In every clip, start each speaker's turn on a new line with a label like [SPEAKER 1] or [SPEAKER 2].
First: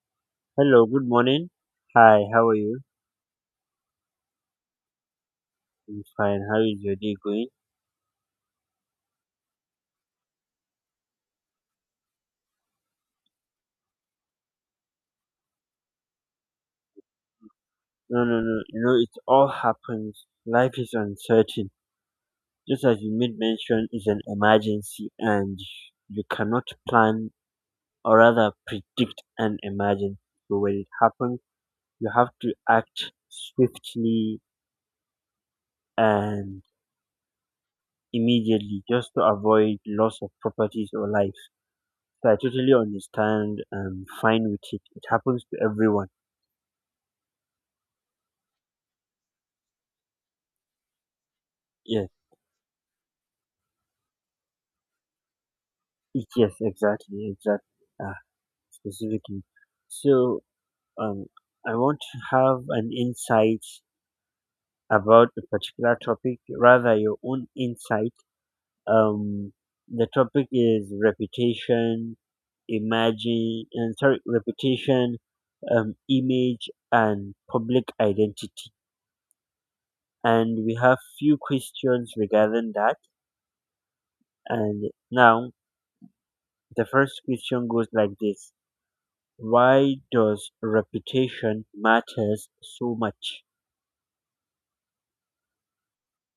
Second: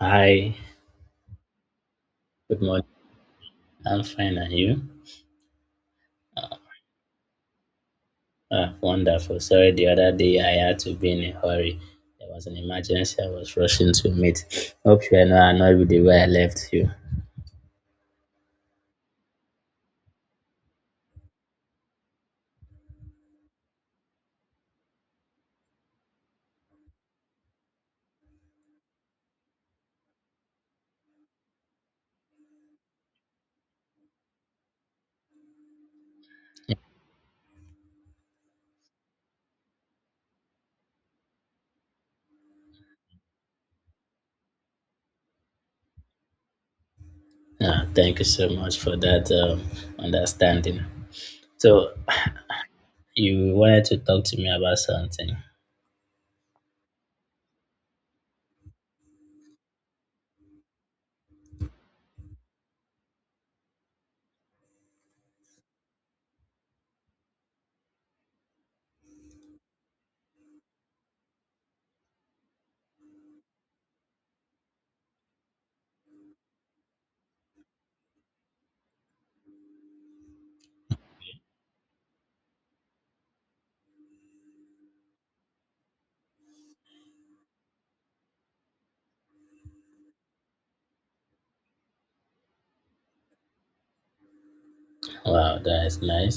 [SPEAKER 1] Hi,
[SPEAKER 2] Hello, good morning. Hi, how are
[SPEAKER 1] good
[SPEAKER 2] you?
[SPEAKER 1] morning. I'm fine, and you?
[SPEAKER 2] I'm fine. How is your day going?
[SPEAKER 1] Ah, wonderful. Sorry, the other day I had to be in a hurry. There was an emergency I was rushing to meet. Hope you are not annoyed with the way I left you.
[SPEAKER 2] No, no, no. You know, it all happens. Life is uncertain. Just as you made mention, is an emergency, and you cannot plan or rather predict an emergency. So when it happens, you have to act swiftly and
[SPEAKER 1] Yeah.
[SPEAKER 2] immediately just to avoid loss of properties or life. So I totally understand and fine with it. It happens to everyone.
[SPEAKER 1] Ah, thank you so much for that understanding. So,
[SPEAKER 2] Yes.
[SPEAKER 1] you wanted to talk to me about something.
[SPEAKER 2] Yes, exactly, exactly, uh, specifically. So, um, I want to have an insight about a particular topic, rather your own insight. Um, the topic is reputation, imagine, and sorry, reputation, image, and public identity. And we have few questions regarding that. And now the first question goes like this. Why does reputation matters so much?
[SPEAKER 1] Wow, that is nice.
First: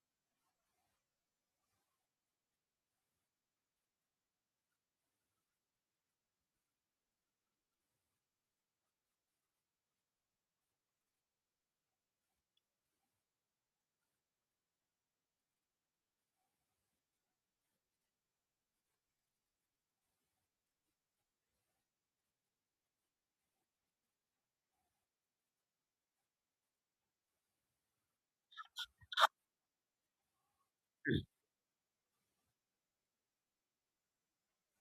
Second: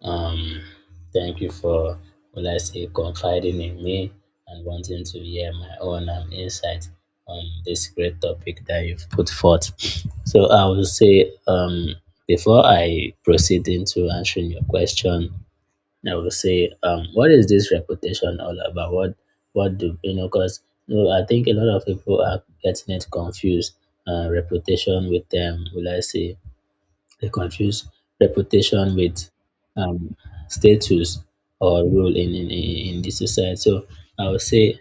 [SPEAKER 1] Um, Thank you for, will I say, confiding in me and wanting to hear my own insight on this great topic that you've put forth. So I will say, before I proceed into answering your question, I will say, what is this reputation all about? What do you know? Because I think a lot of people are getting it confused. Reputation with them, will I say? They confuse reputation with um, status or role in the society. So I would say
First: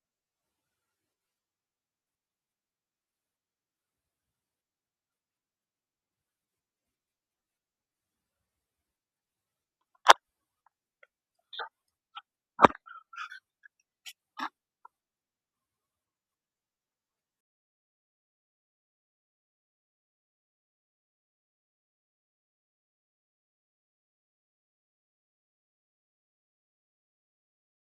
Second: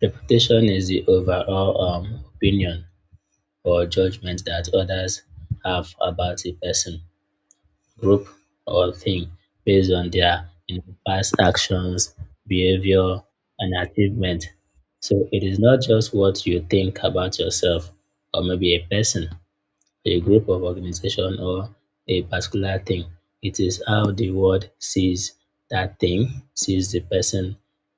[SPEAKER 1] reputation is the overall opinion or judgment that others have about a person, group, or thing based on their past actions, behavior, and achievement. So it is not just what you think about yourself or maybe a person, a group of organization or a particular thing. It is how the world sees that thing, sees the person,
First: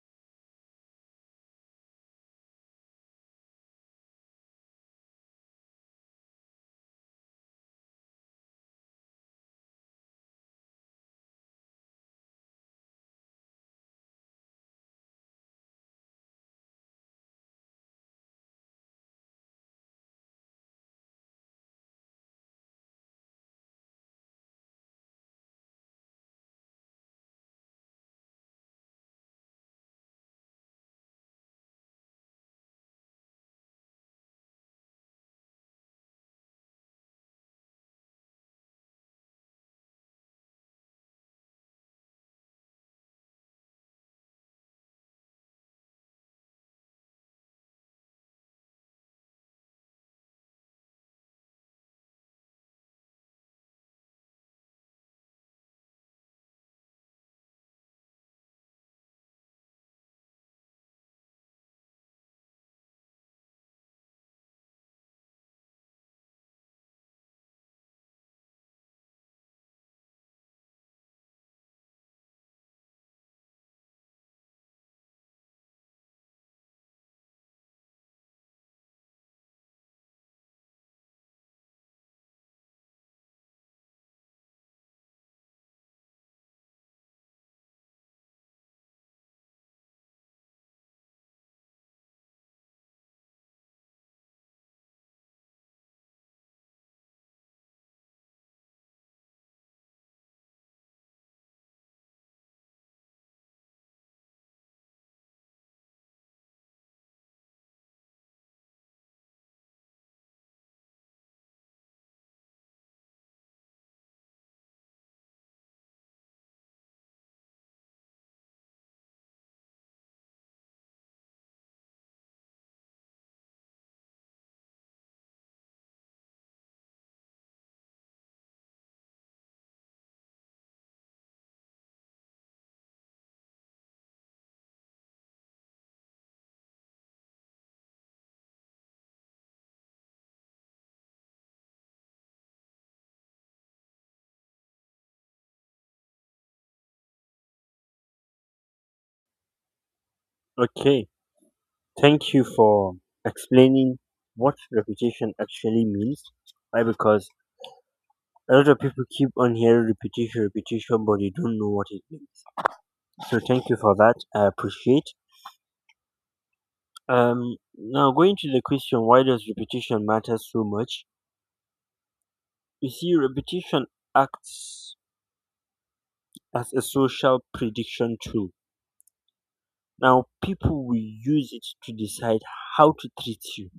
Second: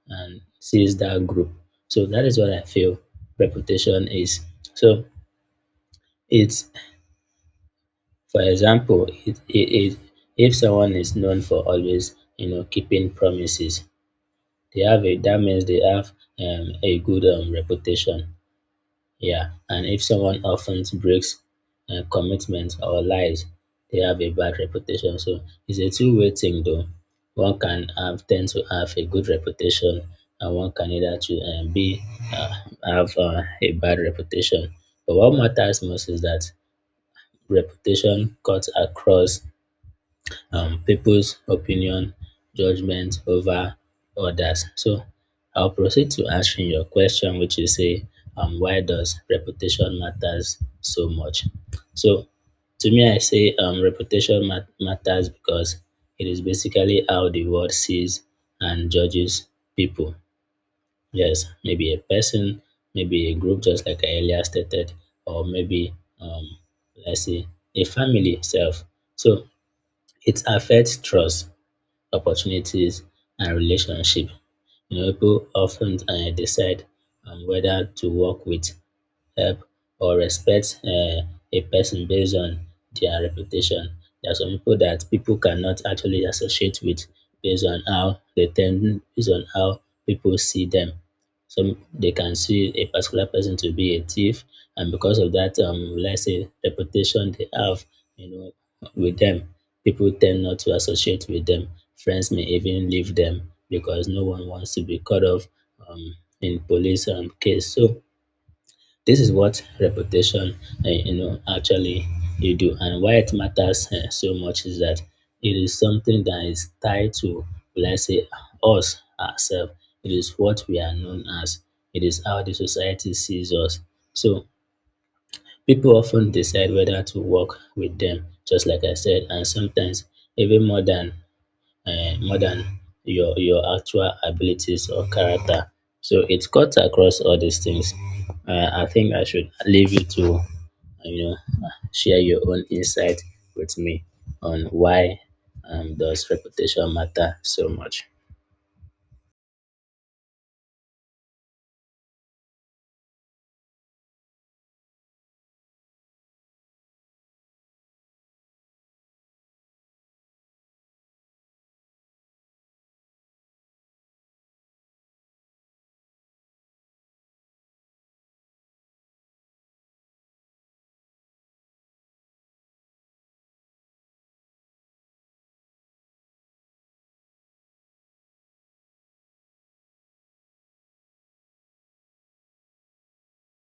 [SPEAKER 1] and sees that group. So that is what I feel reputation is. So it's, for example, if someone is known for always, keeping promises, that means they have a good reputation. Yeah, and if someone often breaks commitments or lies, they have a bad reputation. So it's a two-way thing, though. Tend to have a good reputation, and one can either to be uh, have a bad reputation. But what matters most is that reputation cuts across people's opinion, judgment over others. So I'll proceed to answering your question, which is say, why does reputation matters so much? So to me, I say reputation matters because it is basically how the world sees and judges people. Yes, maybe a person, maybe a group, just like I earlier stated, or maybe um, let's say a family itself. So it affects trust opportunities and relationship. People often decide on whether to work with help or respect a person based on their reputation. There are some people that people cannot actually associate with based on how they tend, based on how people see them. Some they can see a particular person to be a thief, and because of that, let's say reputation they have, you know, with them, people tend not to associate with them. Friends may even leave them because no one wants to be caught off um, in police case. So this is what reputation, actually you do, and why it matters so much is that it is something that is tied to, let's say, us ourselves. It is what we are known as. It is how the society sees us. So people often decide whether to work with them, just like I said, and sometimes even more than your actual abilities or character. So it cuts across all these things. I think I should leave you to you know share your own insight with me on why does reputation matter so much.
[SPEAKER 2] Okay, thank you for explaining what reputation actually means. Why? Because a lot of people keep on hearing reputation, reputation, but they don't know what it means. So thank you for that. I appreciate. Now going to the question, why does reputation matter so much? You see, reputation acts as a social prediction tool. Now people will use it to decide how to treat you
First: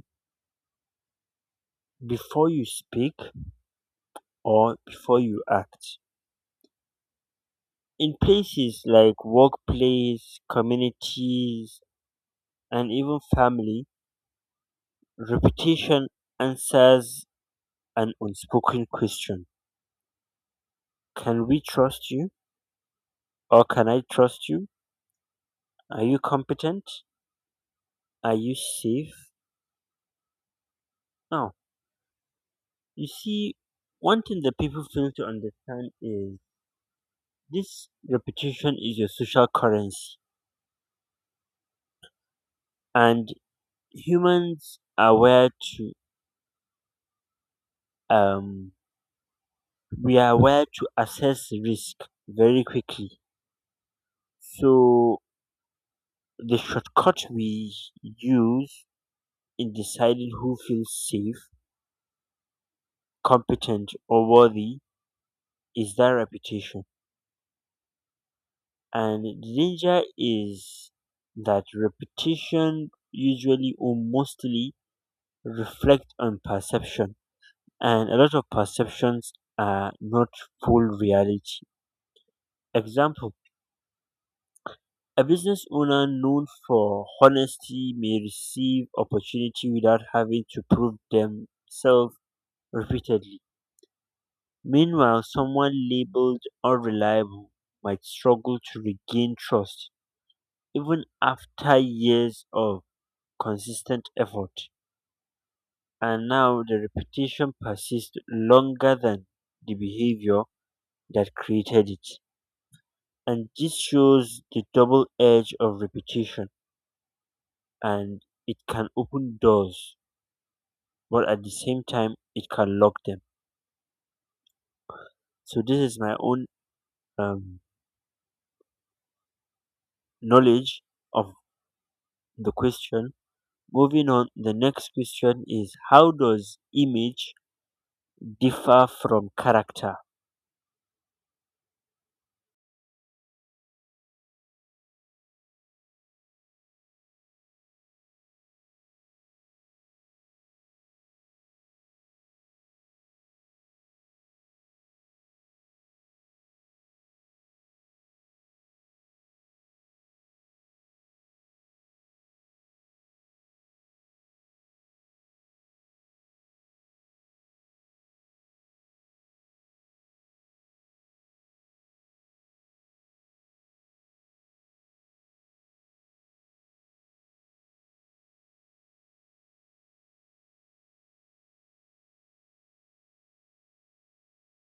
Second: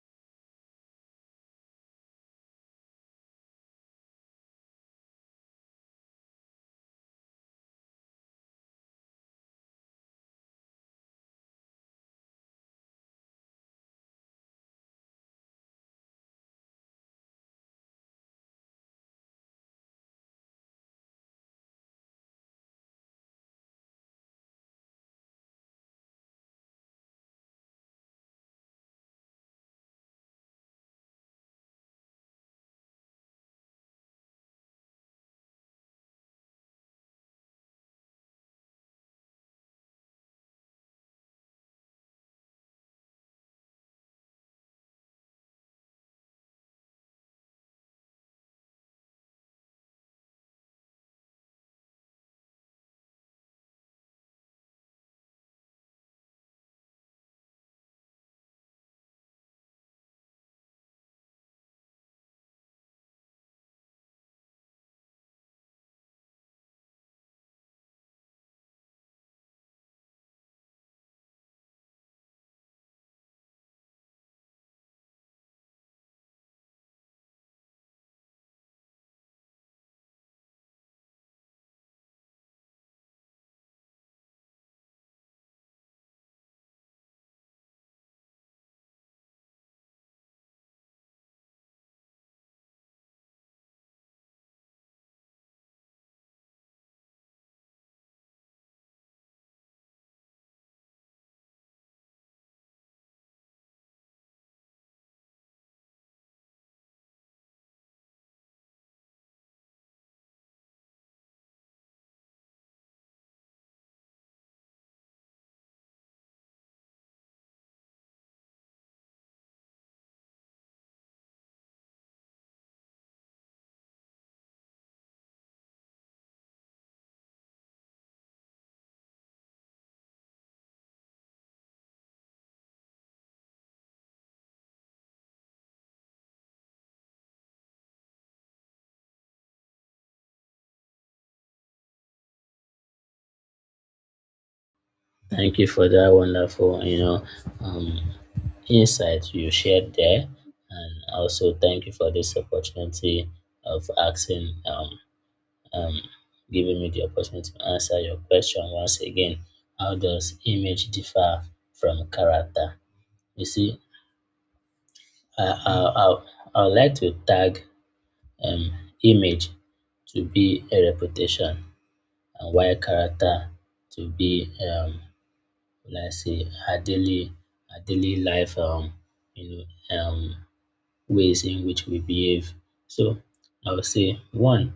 [SPEAKER 2] before you speak or before you act. In places like workplace, communities, and even family, reputation answers an unspoken question. Can we trust you? Or can I trust you? Are you competent? Are you safe? Now, you see, one thing that people fail to understand is this reputation is your social currency, and humans are where to um we are wired to assess risk very quickly. So the shortcut we use in deciding who feels safe, competent, or worthy is that reputation. And the danger is that reputation usually or mostly reflect on perception, and a lot of perceptions are not full reality. Example: a business owner known for honesty may receive opportunity without having to prove themselves repeatedly. Meanwhile, someone labeled unreliable might struggle to regain trust even after years of consistent effort. And now the reputation persists longer than the behavior that created it. And this shows the double edge of reputation, and it can open doors but at the same time it can lock them. So this is my own um, knowledge of the question. Moving on, the next question is how does image differ from character?
[SPEAKER 1] Thank you for that wonderful um, insight you shared there, and also thank you for this opportunity of asking um, giving me the opportunity to answer your question once again. How does image differ from character? You see, I, I, I, I would like to tag um, image to be a reputation and why character to be, let's say, our daily life, you know, um, ways in which we behave. So I would say, one,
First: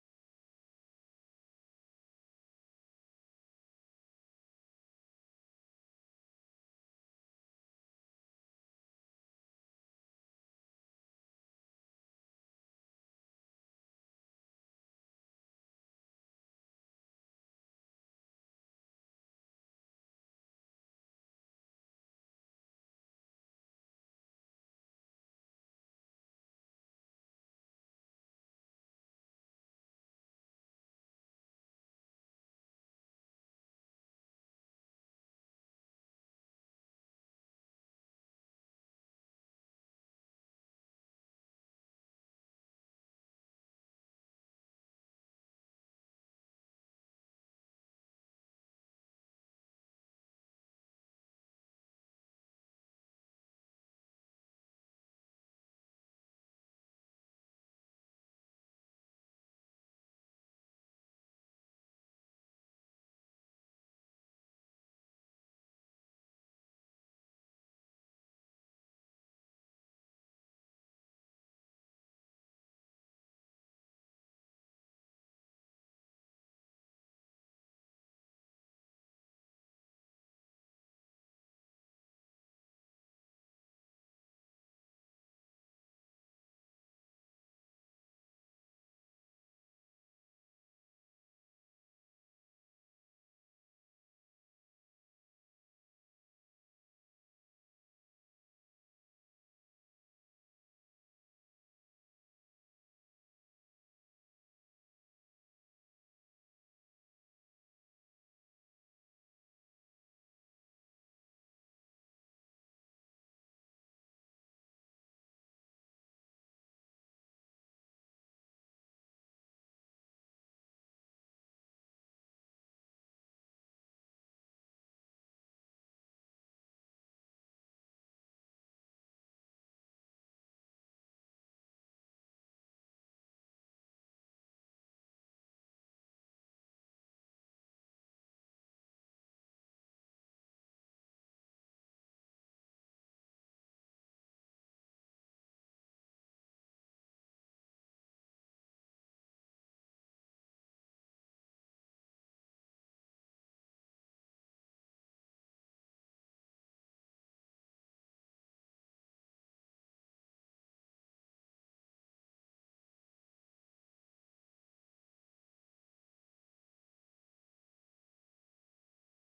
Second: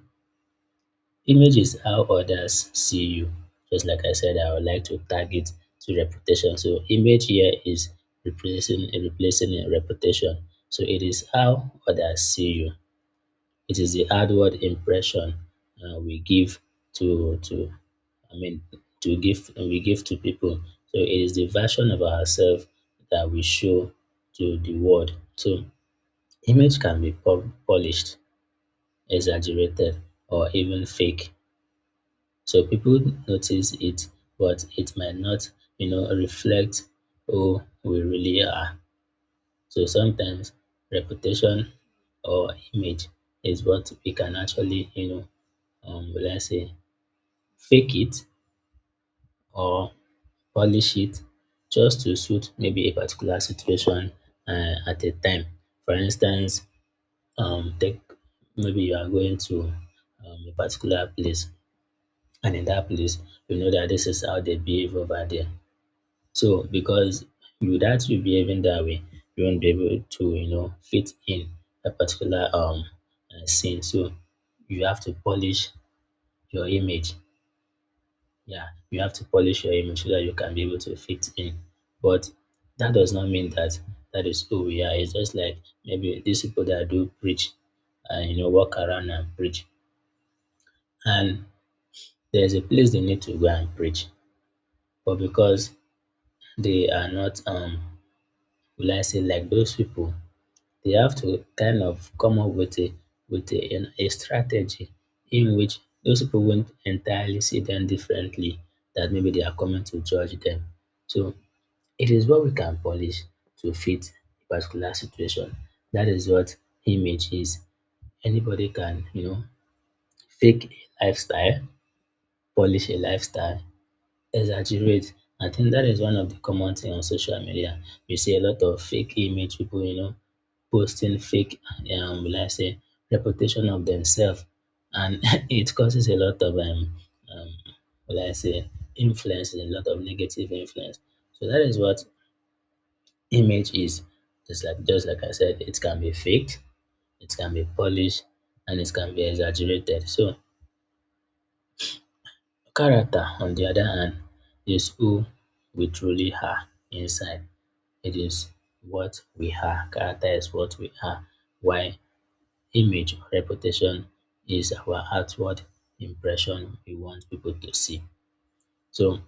[SPEAKER 1] image is how others see you. Just like I said, I would like to target to reputation. So image here is replacing a reputation. So it is how others see you. It is the outward impression we give to I mean to give we give to people. So it is the version of ourselves that we show to the world. So image can be polished, exaggerated, or even fake. So people notice it, but it might not, reflect who we really are. So sometimes reputation or image is what we can actually, let's say fake it or polish it just to suit maybe a particular situation at a time. For instance, take maybe you are going to a particular place, and in that place, you know that this is how they behave over there. So because without you behaving that way, you won't be able to, fit in a particular scene. So you have to polish your image. Yeah, you have to polish your image so that you can be able to fit in. But that does not mean that that is who we are. It's just like maybe these people that do preach and walk around and preach. And there's a place they need to go and preach. But because they are not will I say like those people they have to kind of come up with a strategy in which those people won't entirely see them differently, that maybe they are coming to judge them. So it is what we can polish to fit a particular situation. That is what image is. Anybody can, fake a lifestyle, polish a lifestyle, exaggerate. I think that is one of the common thing on social media. You see a lot of fake image people, posting fake, will I say, reputation of themselves, and it causes a lot of um, will I say, influence, a lot of negative influence. So that is what image is. Just like I said, it can be faked, it can be polished, and it can be exaggerated. So character, on the other hand, is who we truly are inside. It is what we are. Character is what we are, while image or reputation is our outward impression we want people to see. So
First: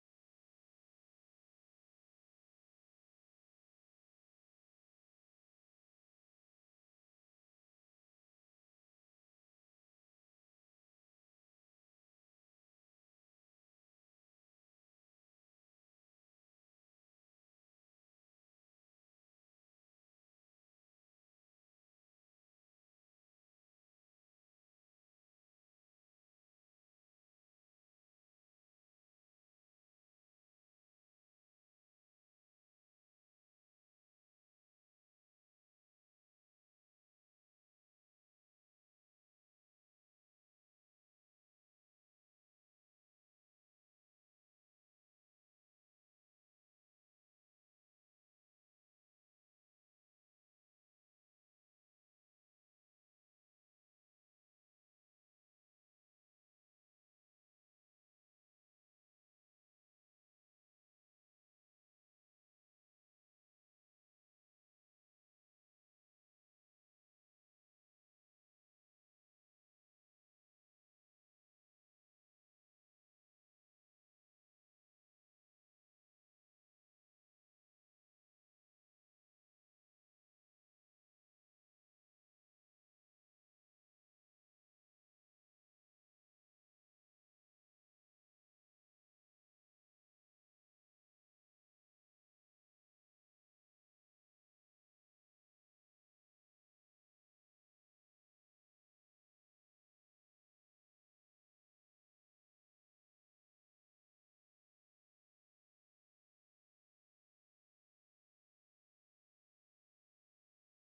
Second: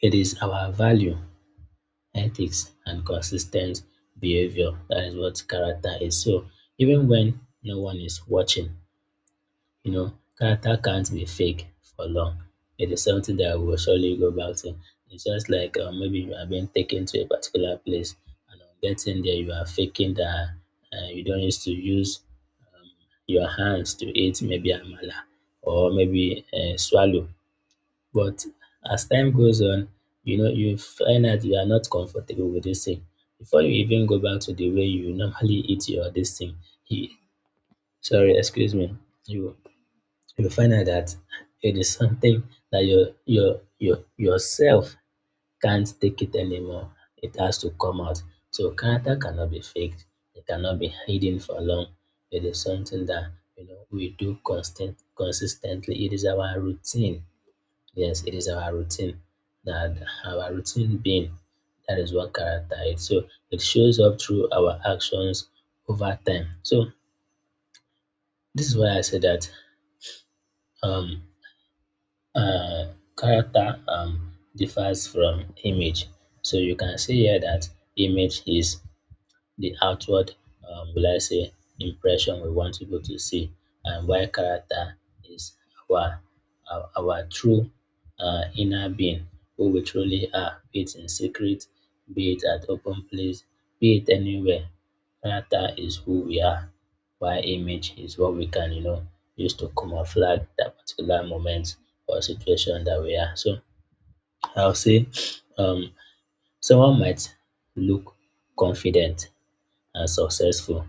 [SPEAKER 1] it is our value, ethics, and consistent behavior. That is what character is. So even when no one is watching, You know, character can't be fake for long. It is something that will surely go back to. It's just like maybe you are being taken to a particular place and on getting there you are faking that you don't used to use your hands to eat maybe amala or maybe swallow. But as time goes on, you find out you are not comfortable with this thing. Before you even go back to the way you normally eat your this thing, you, sorry, excuse me, you you will find out that it is something that your yourself can't take it anymore. It has to come out. So character cannot be faked. It cannot be hidden for long. It is something that we do constant consistently. It is our routine. Yes, it is our routine. That our routine being that is what character is. So it shows up through our actions over time. So this is why I say that um uh, character differs from image so you can say here that image is the outward, will I say, impression we want people to see, and why character is our our true inner being, who we truly are, be it in secret, be it at open place, be it anywhere. Character is who we are, while image is what we can, use to camouflage that particular moment or situation that we are. So I'll say, um, someone might look confident successful.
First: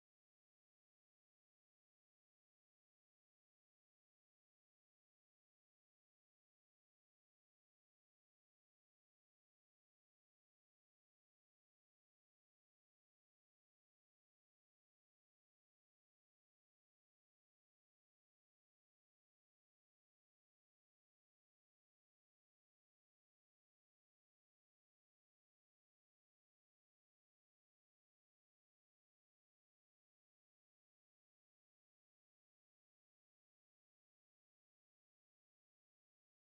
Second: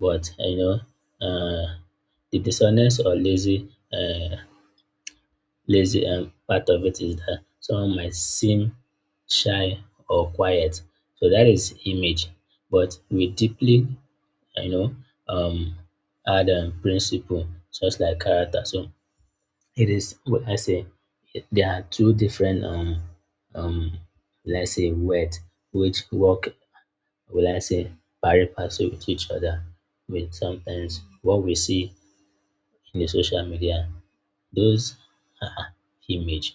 [SPEAKER 1] But the dishonest or lazy part of it is that someone might seem shy or quiet. So that is image. But we deeply, you know, um, add principle just like character. So it is what I say. There are two different um let's say word which work will I say, pari passu with each other with sometimes what we see in the social media. Those are image.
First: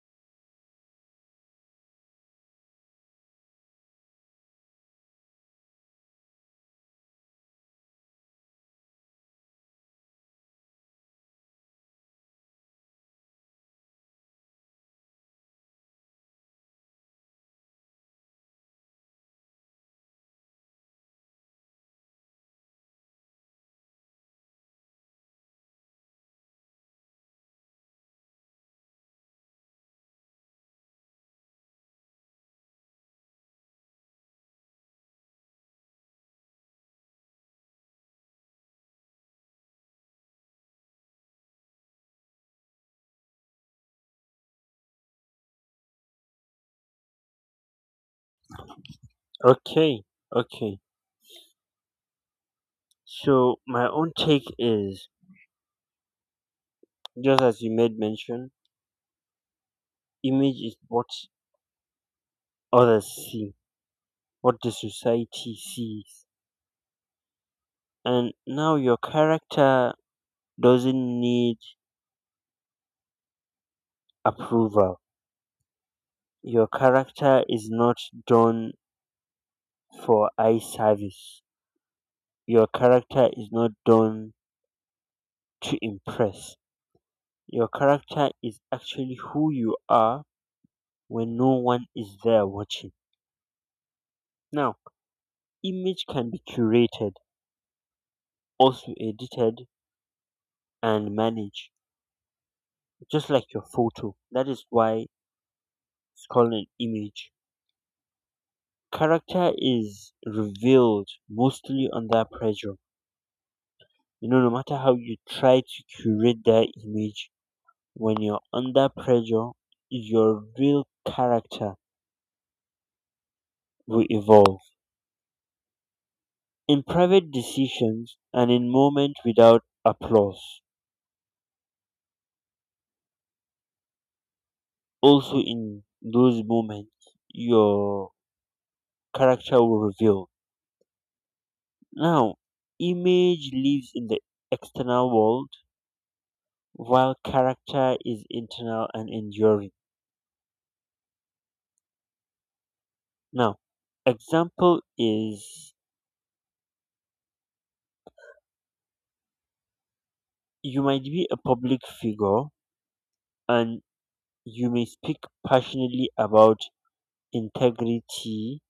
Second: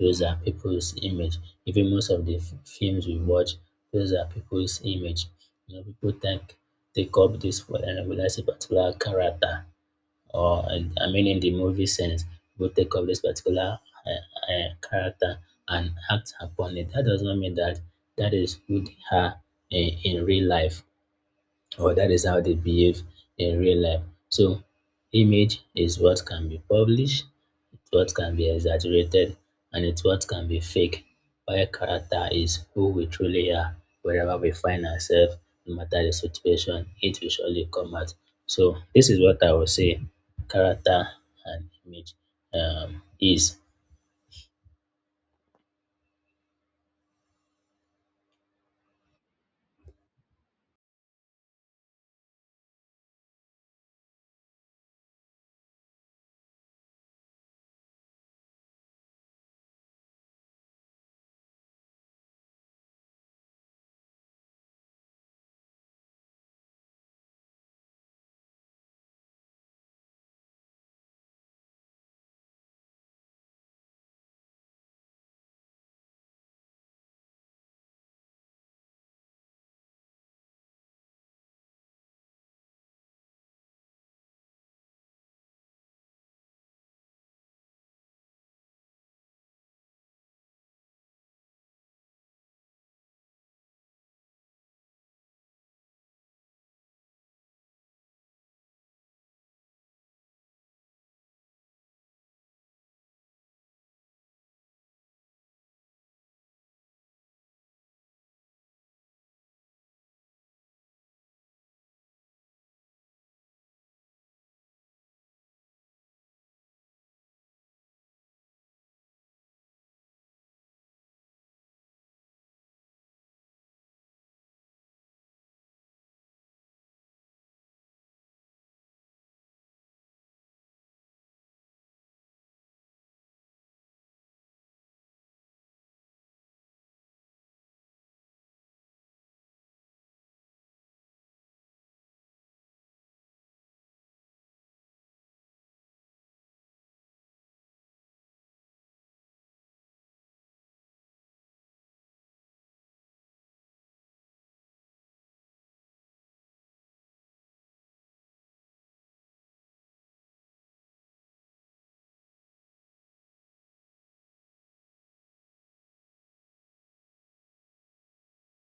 [SPEAKER 1] Those are people's image. Even most of the films we watch, those are people's image. People take up this for and will I say particular character or I mean in the movie sense, people take up this particular character and act upon it. That does not mean that that is who they are in real life or that is how they behave in real life. So image is what can be published, it's what can be exaggerated, and it's what can be fake. While character is who we truly are, wherever we find ourselves, no matter the situation, it will surely come out. So this is what I would say character and image is.
[SPEAKER 2] Okay, okay, so my own take is, just as you made mention, image is what others see, what the society sees. And now your character doesn't need approval. Your character is not done for eye service. Your character is not done to impress. Your character is actually who you are when no one is there watching. Now, image can be curated, also edited and managed, just like your photo. That is why it's called an image. Character is revealed mostly under pressure. You know, no matter how you try to curate that image, when you're under pressure, your real character will evolve. In private decisions and in moments without applause, also in those moments, your character will reveal. Now, image lives in the external world while character is internal and enduring. Now, example is, you might be a public figure and you may speak passionately about integrity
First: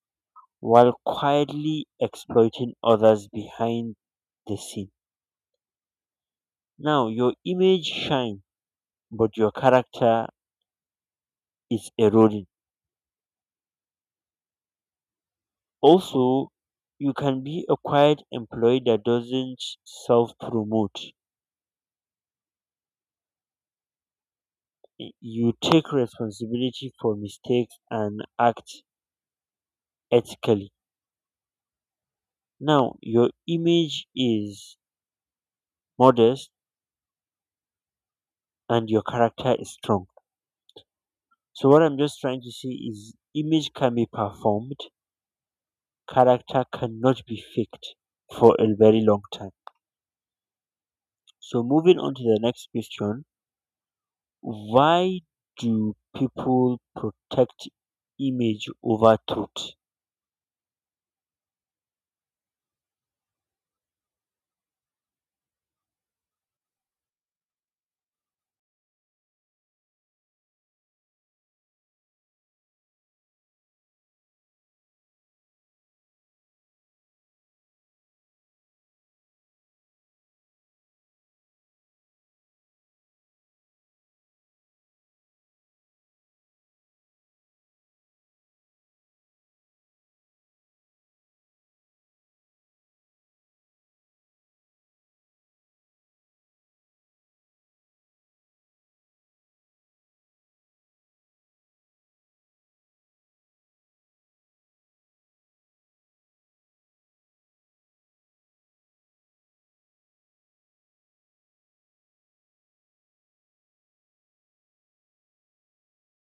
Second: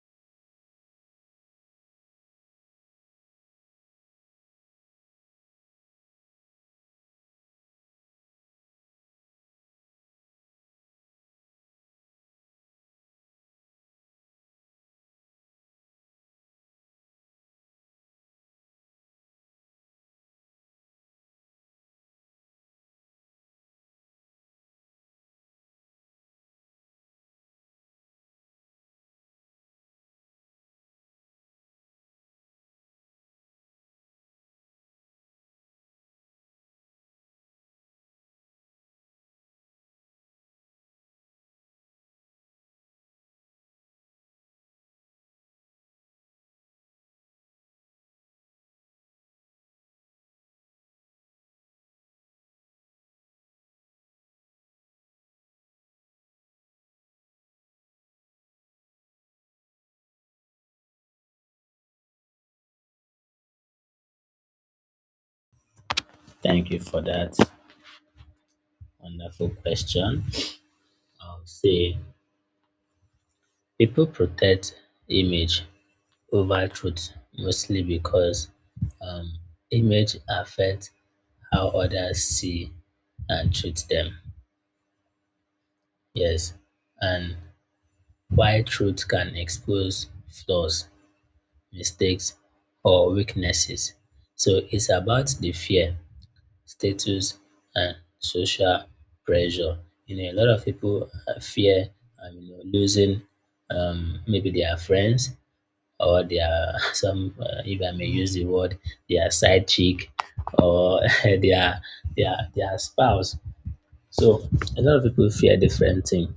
[SPEAKER 2] while quietly exploiting others behind the scene. Now, your image shines, but your character is eroding. Also, you can be a quiet employee that doesn't self promote. You take responsibility for mistakes and act ethically. Now, your image is modest and your character is strong. So, what I'm just trying to say is image can be performed, character cannot be faked for a very long time. So moving on to the next question, why do people protect image over truth?
[SPEAKER 1] Thank you for that wonderful question. I'll say people protect image over truth, mostly because um, image affects how others see and treat them. Yes, and why truth can expose flaws, mistakes, or weaknesses. So it's about the fear, status, and social pressure. A lot of people fear, you know, losing, maybe their friends, or their some if I may use the word, their side chick, or their their spouse. So a lot of people fear different thing,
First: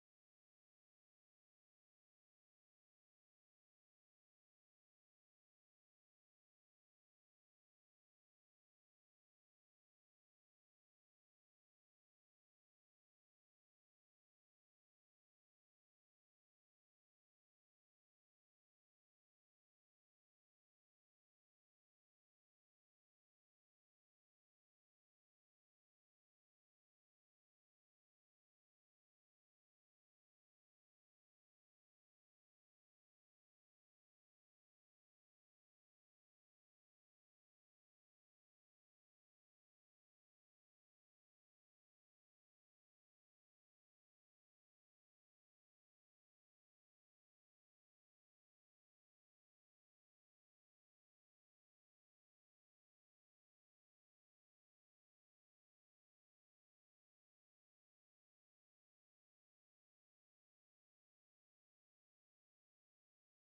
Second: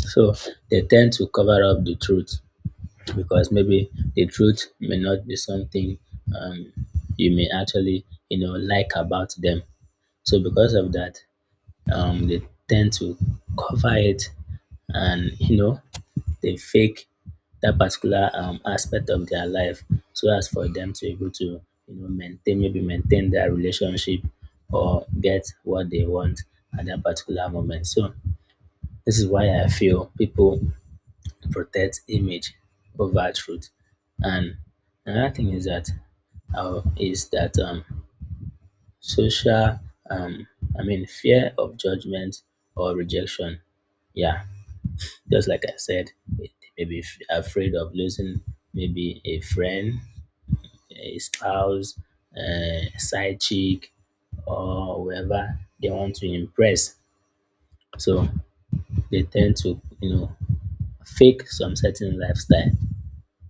[SPEAKER 1] so they tend to cover up the truth because maybe the truth may not be something, um, you may actually, you know, like about them. So because of that, they tend to cover it, and you know, they fake that particular aspect of their life so as for them to be able to, you know, maintain, maybe maintain their relationship or get what they want at that particular moment. So this is why I feel people protect image over truth. And another thing is that, is that, social, um, I mean fear of judgment or rejection. Yeah, just like I said, they may be afraid of losing maybe a friend, a spouse, a side chick, or whoever they want to impress. So they tend to, you know, fake some certain lifestyle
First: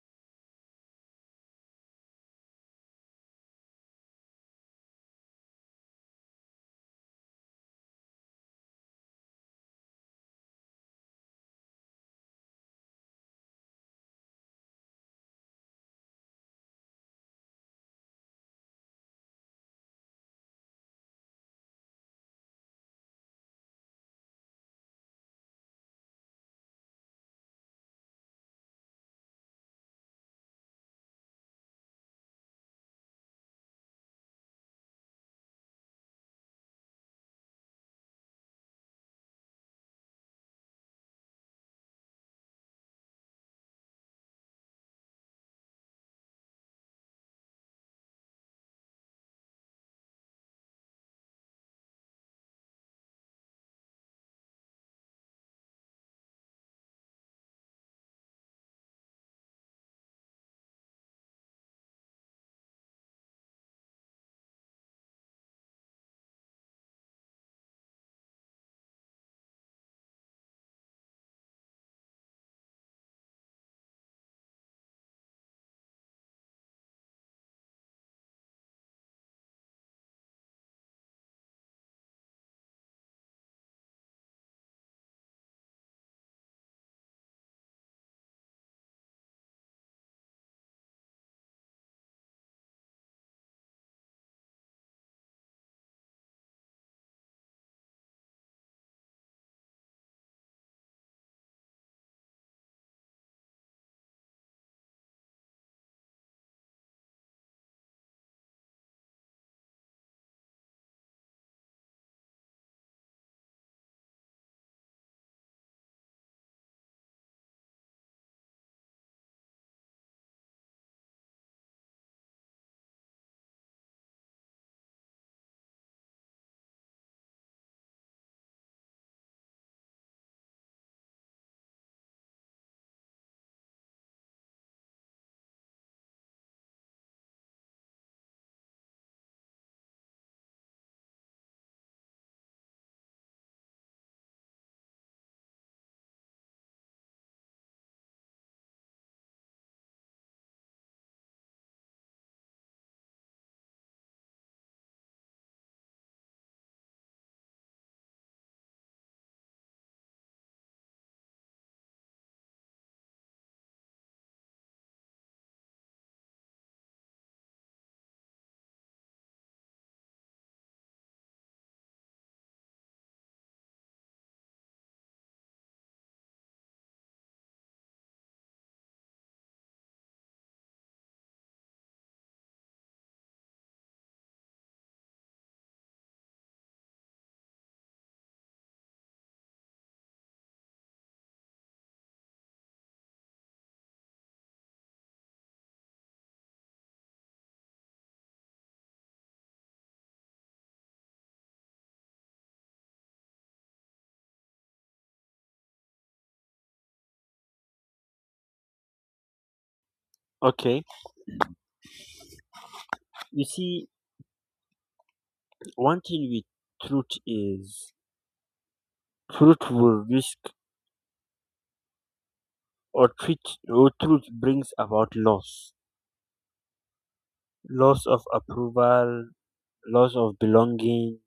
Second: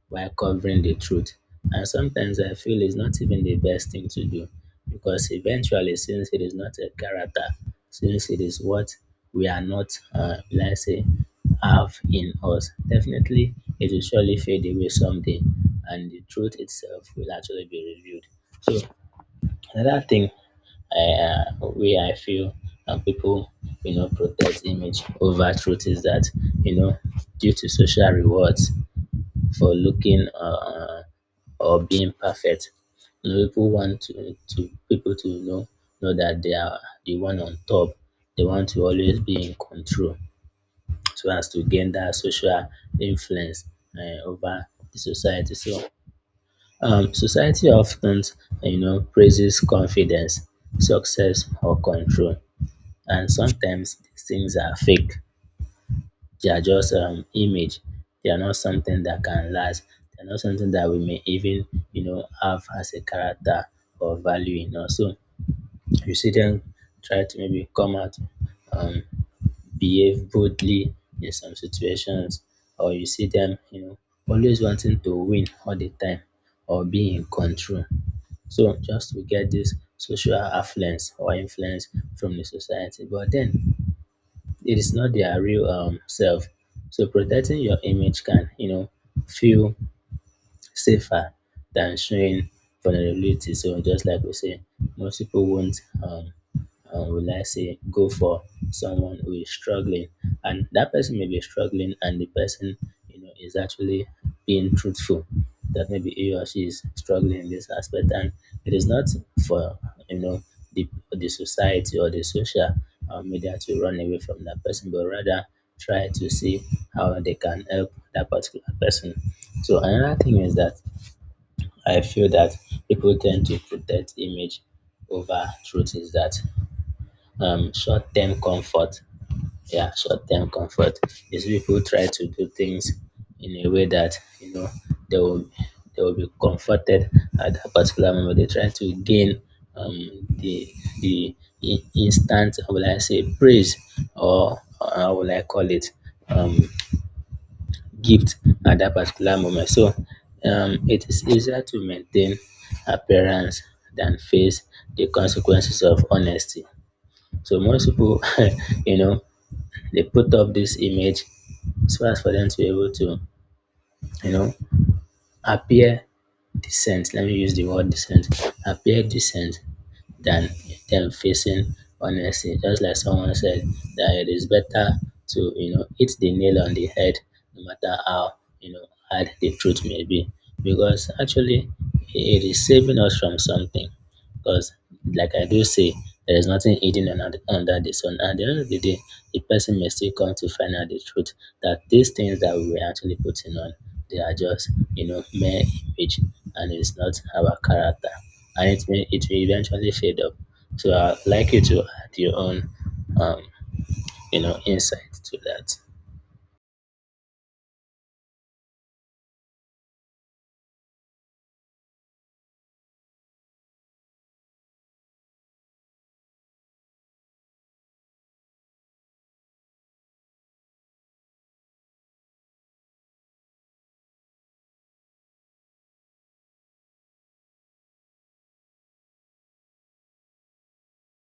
[SPEAKER 1] while covering the truth. And sometimes I feel it's not even the best thing to do because eventually, since it is not a character, since it is what we are not, let's say, have in us, definitely it will surely fade away someday and the truth itself will actually be revealed. So, another thing I, where I feel people, you know, protect image over truth is that, you know, due to social rewards for looking or being perfect. You know, people want to people to know that they are the one on top. They want to always be in control, so as to gain that social influence over the society. So, society often, you know, praises confidence, success, or control, and sometimes these things are fake. They are just image. They are not something that can last. They're not something that we may even, you know, have as a character or value in us. So you see them try to maybe come out, um, behave boldly in some situations, or you see them, you know, always wanting to win all the time or be in control. So just to get this social affluence or influence from the society. But then it is not their real self. So protecting your image can, you know, feel safer than showing vulnerability. So just like we say, most people won't, will I say, go for someone who is struggling. And that person may be struggling, and the person, you know, is actually being truthful that maybe he or she is struggling in this aspect. And it is not for, you know, the society or the social media to run away from that person, but rather try to see how they can help that particular person. So another thing is that I feel that people tend to protect image over truth is that, short-term comfort, yeah, short-term comfort is people try to do things in a way that, you know, they will they will be comforted at that particular moment. They try to gain, the the instant, how will I say, praise, or how will I call it, um, gift at that particular moment. So it is easier to maintain appearance than face the consequences of honesty. So most people, you know, they put up this image so as for them to be able to, you know, appear decent. Let me use the word decent. Appear decent than them facing honesty. Just like someone said, that it is better to, you know, hit the nail on the head, no matter how, you know, hard the truth may be. Because actually, it is saving us from something. Because, like I do say, there is nothing hidden under the sun. At the end of the day, the person may still come to find out the truth that these things that we were actually putting on, they are just, you know, mere image and it's not our character and it may eventually fade up. So I'd like you to add your own um you know insight to that.
[SPEAKER 2] Okay, you see, one thing with truth is truth will risk or treat, or truth brings about loss, loss of approval, loss of belonging,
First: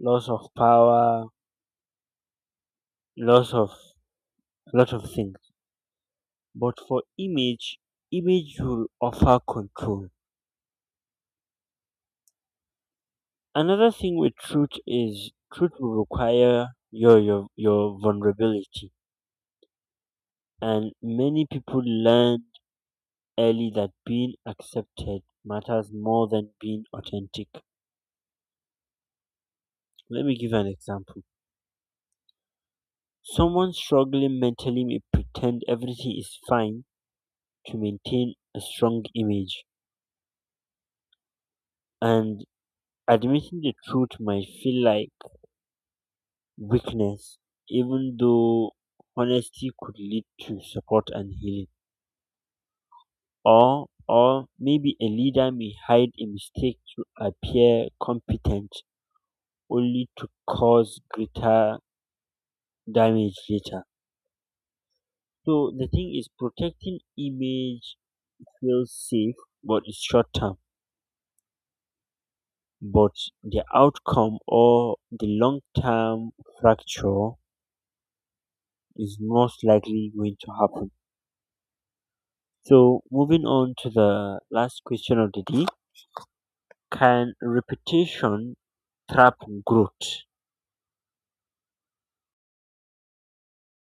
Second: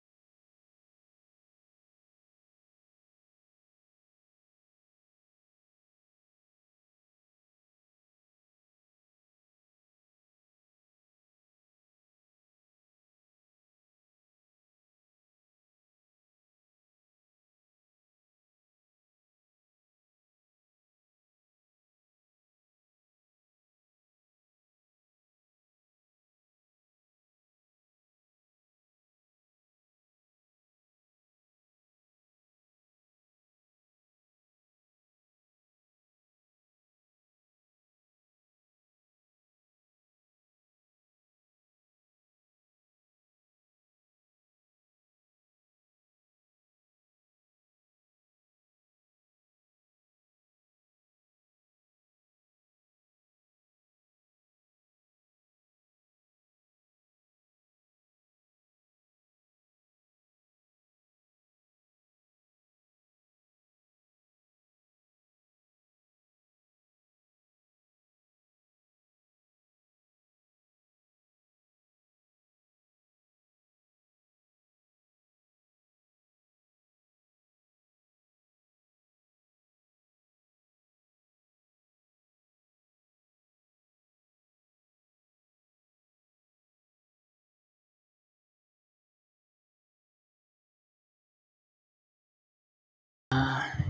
[SPEAKER 2] loss of power, loss of lot of things. But for image, image will offer control. Another thing with truth is truth will require your vulnerability, and many people learn early that being accepted matters more than being authentic. Let me give an example. Someone struggling mentally may pretend everything is fine to maintain a strong image, and admitting the truth might feel like weakness, even though honesty could lead to support and healing. Or maybe a leader may hide a mistake to appear competent only to cause greater damage later. So the thing is, protecting image feels safe but it's short term. But the outcome or the long term fracture is most likely going to happen. So moving on to the last question of the day. Can repetition trap growth?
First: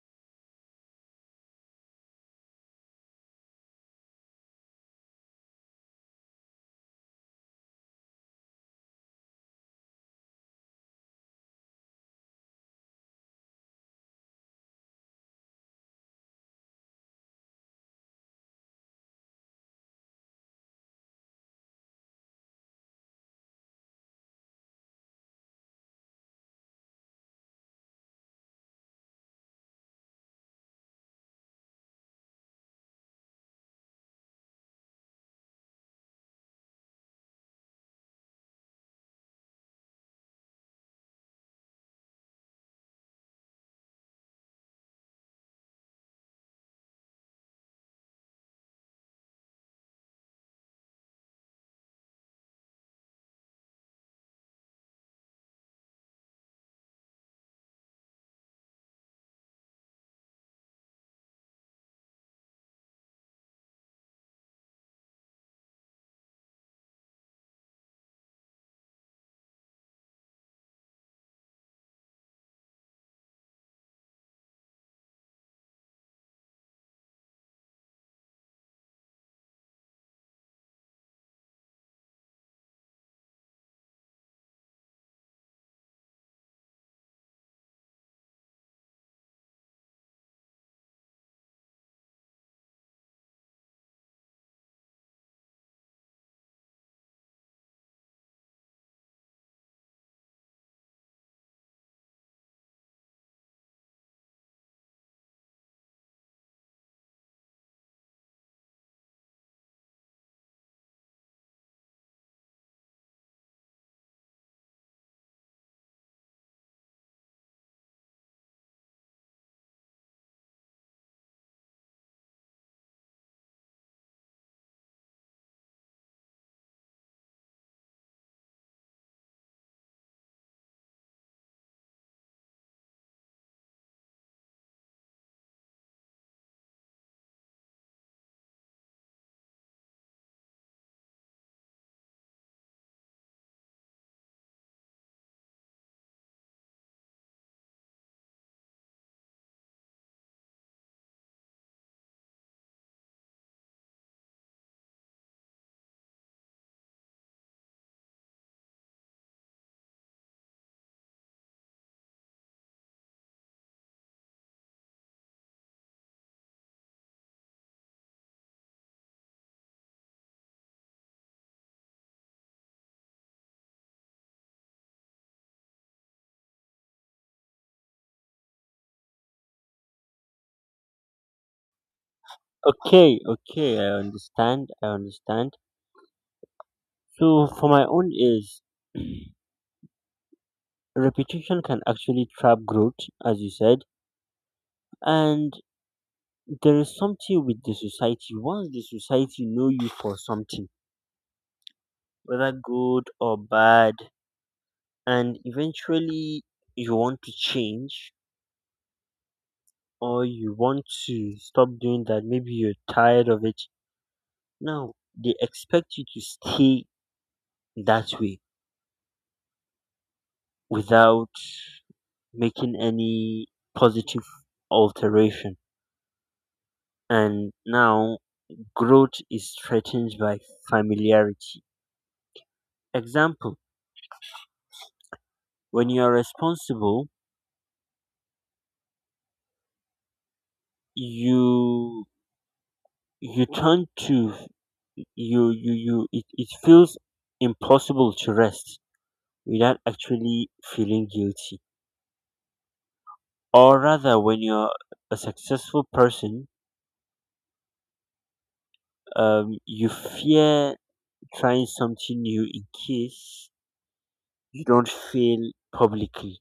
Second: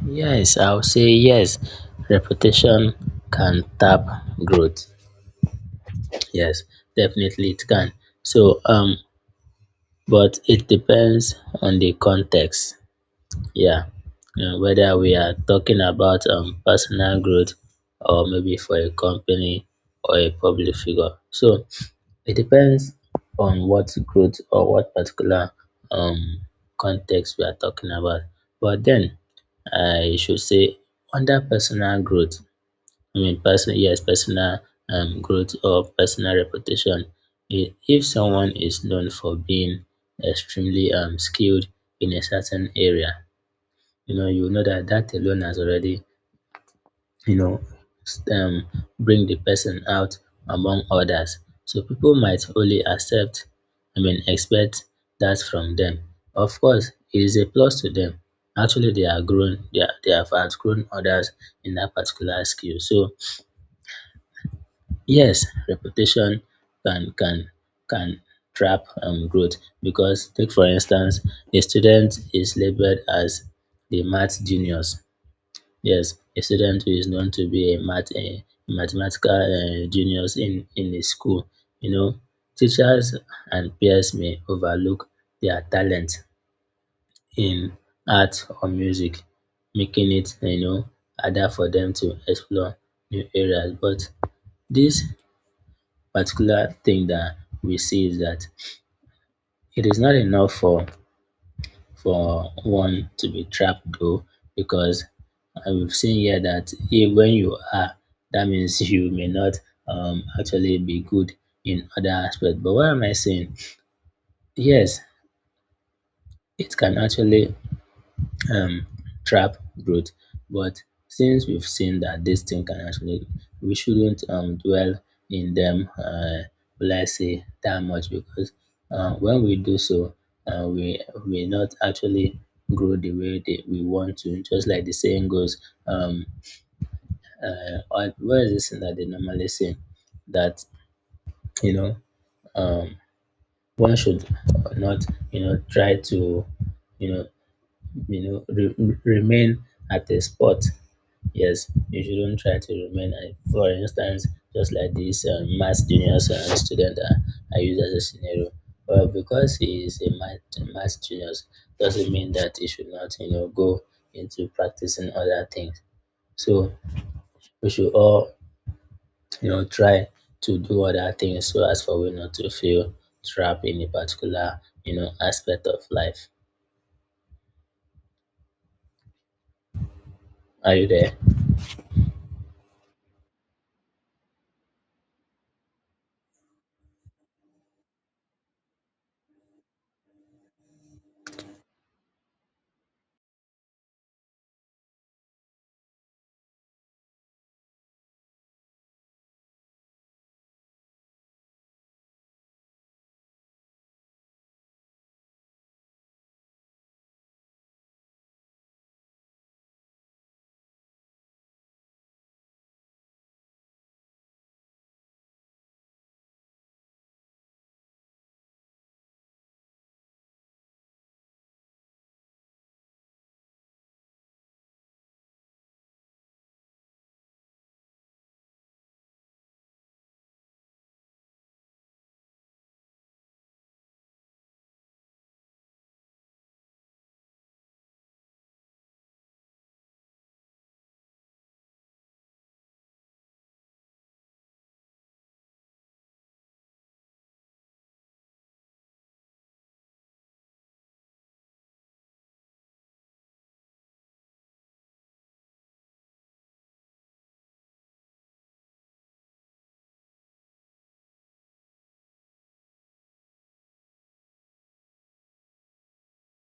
[SPEAKER 1] Yes, I'll say yes. Reputation can tap growth. Yes, definitely it can. So but it depends on the context. Yeah. You know, whether we are talking about personal growth or maybe for a company or a public figure. So it depends on what growth or what particular um, context we are talking about. But then I should say under personal growth, I mean person yes, personal growth or personal reputation. If someone is known for being extremely skilled in a certain area, you know that that alone has already, you know, um, bring the person out among others. So people might only accept, I mean, expect that from them. Of course, it is a plus to them. Actually, they are grown, they, are, they have outgrown others in that particular skill. So, yes, reputation can can can trap growth because, take for instance, a student is labeled as the math genius. Yes, a student who is known to be a math, mathematical, genius in a school. You know, teachers and peers may overlook their talent in art or music, making it, you know, harder for them to explore new areas. But this particular thing that we see is that it is not enough for one to be trapped though because I have seen here that if, when you are, that means you may not actually be good in other aspects. But what am I saying? Yes, it can actually um, trap growth. But since we've seen that this thing can actually, we shouldn't, dwell in them, will I say, that much because when we do so, uh, we we not actually grow the way that we want to. Just like the saying goes, um, what is this thing that they normally say? That, you know, um, one should not, you know, try to, you know, you know, remain at a spot. Yes, you shouldn't try to remain. For instance, just like this math juniors student, I use as a scenario. Well, because he is a math juniors, doesn't mean that he should not, you know, go into practicing other things. So we should all, you know, try to do other things so as for we not to feel trapped in a particular, you know, aspect of life. Are you there?
[SPEAKER 2] Okay, okay, I understand. I understand. So for my own is, repetition can actually trap growth, as you said. And there is something with the society. Once the society know you for something, whether good or bad, and eventually you want to change or you want to stop doing that, maybe you're tired of it. Now they expect you to stay that way without making any positive alteration. And now growth is threatened by familiarity. Example, when you are responsible, you you turn to you you you it, it feels impossible to rest without actually feeling guilty. Or rather when you're a successful person, you fear trying something new in case you don't fail publicly.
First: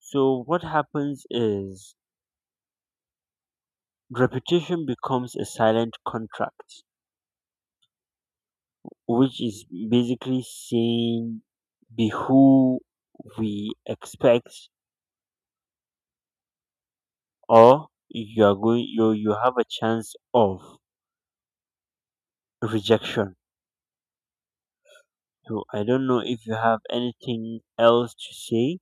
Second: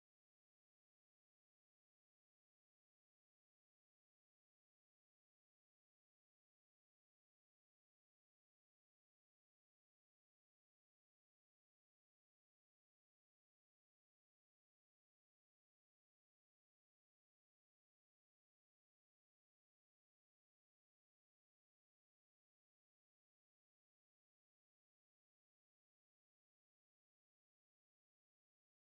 [SPEAKER 2] So what happens is reputation becomes a silent contract, which is basically saying, be who we expect or you are going you have a chance of rejection. So I don't know if you have anything else to say.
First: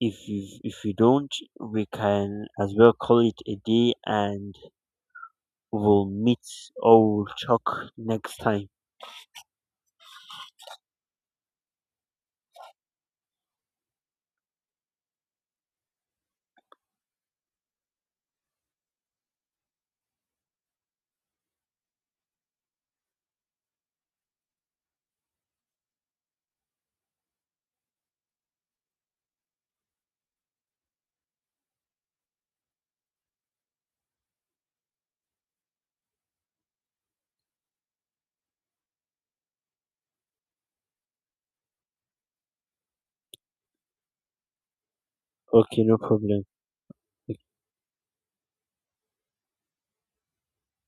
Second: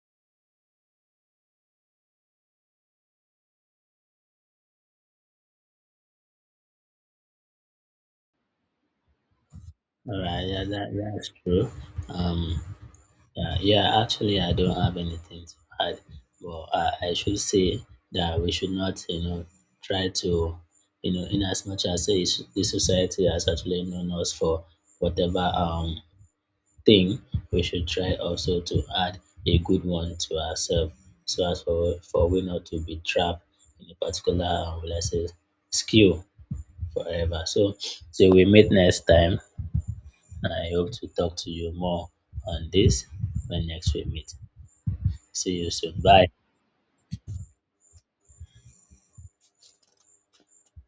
[SPEAKER 2] If you don't, we can as well call it a day and we'll meet or we'll talk next time.
[SPEAKER 1] All right, yeah, that's true. Um, Yeah, yeah, actually, I don't have anything to add, but I should say that we should not, you know, try to, you know, in as much as this the society has actually known us for whatever thing, we should try also to add a good one to ourselves, so as for we not to be trapped in a particular, will I say, skill forever. So, so we meet next time. I hope to talk to you more on this when next we meet. See you
[SPEAKER 2] Okay, no
[SPEAKER 1] soon. Bye.
[SPEAKER 2] problem.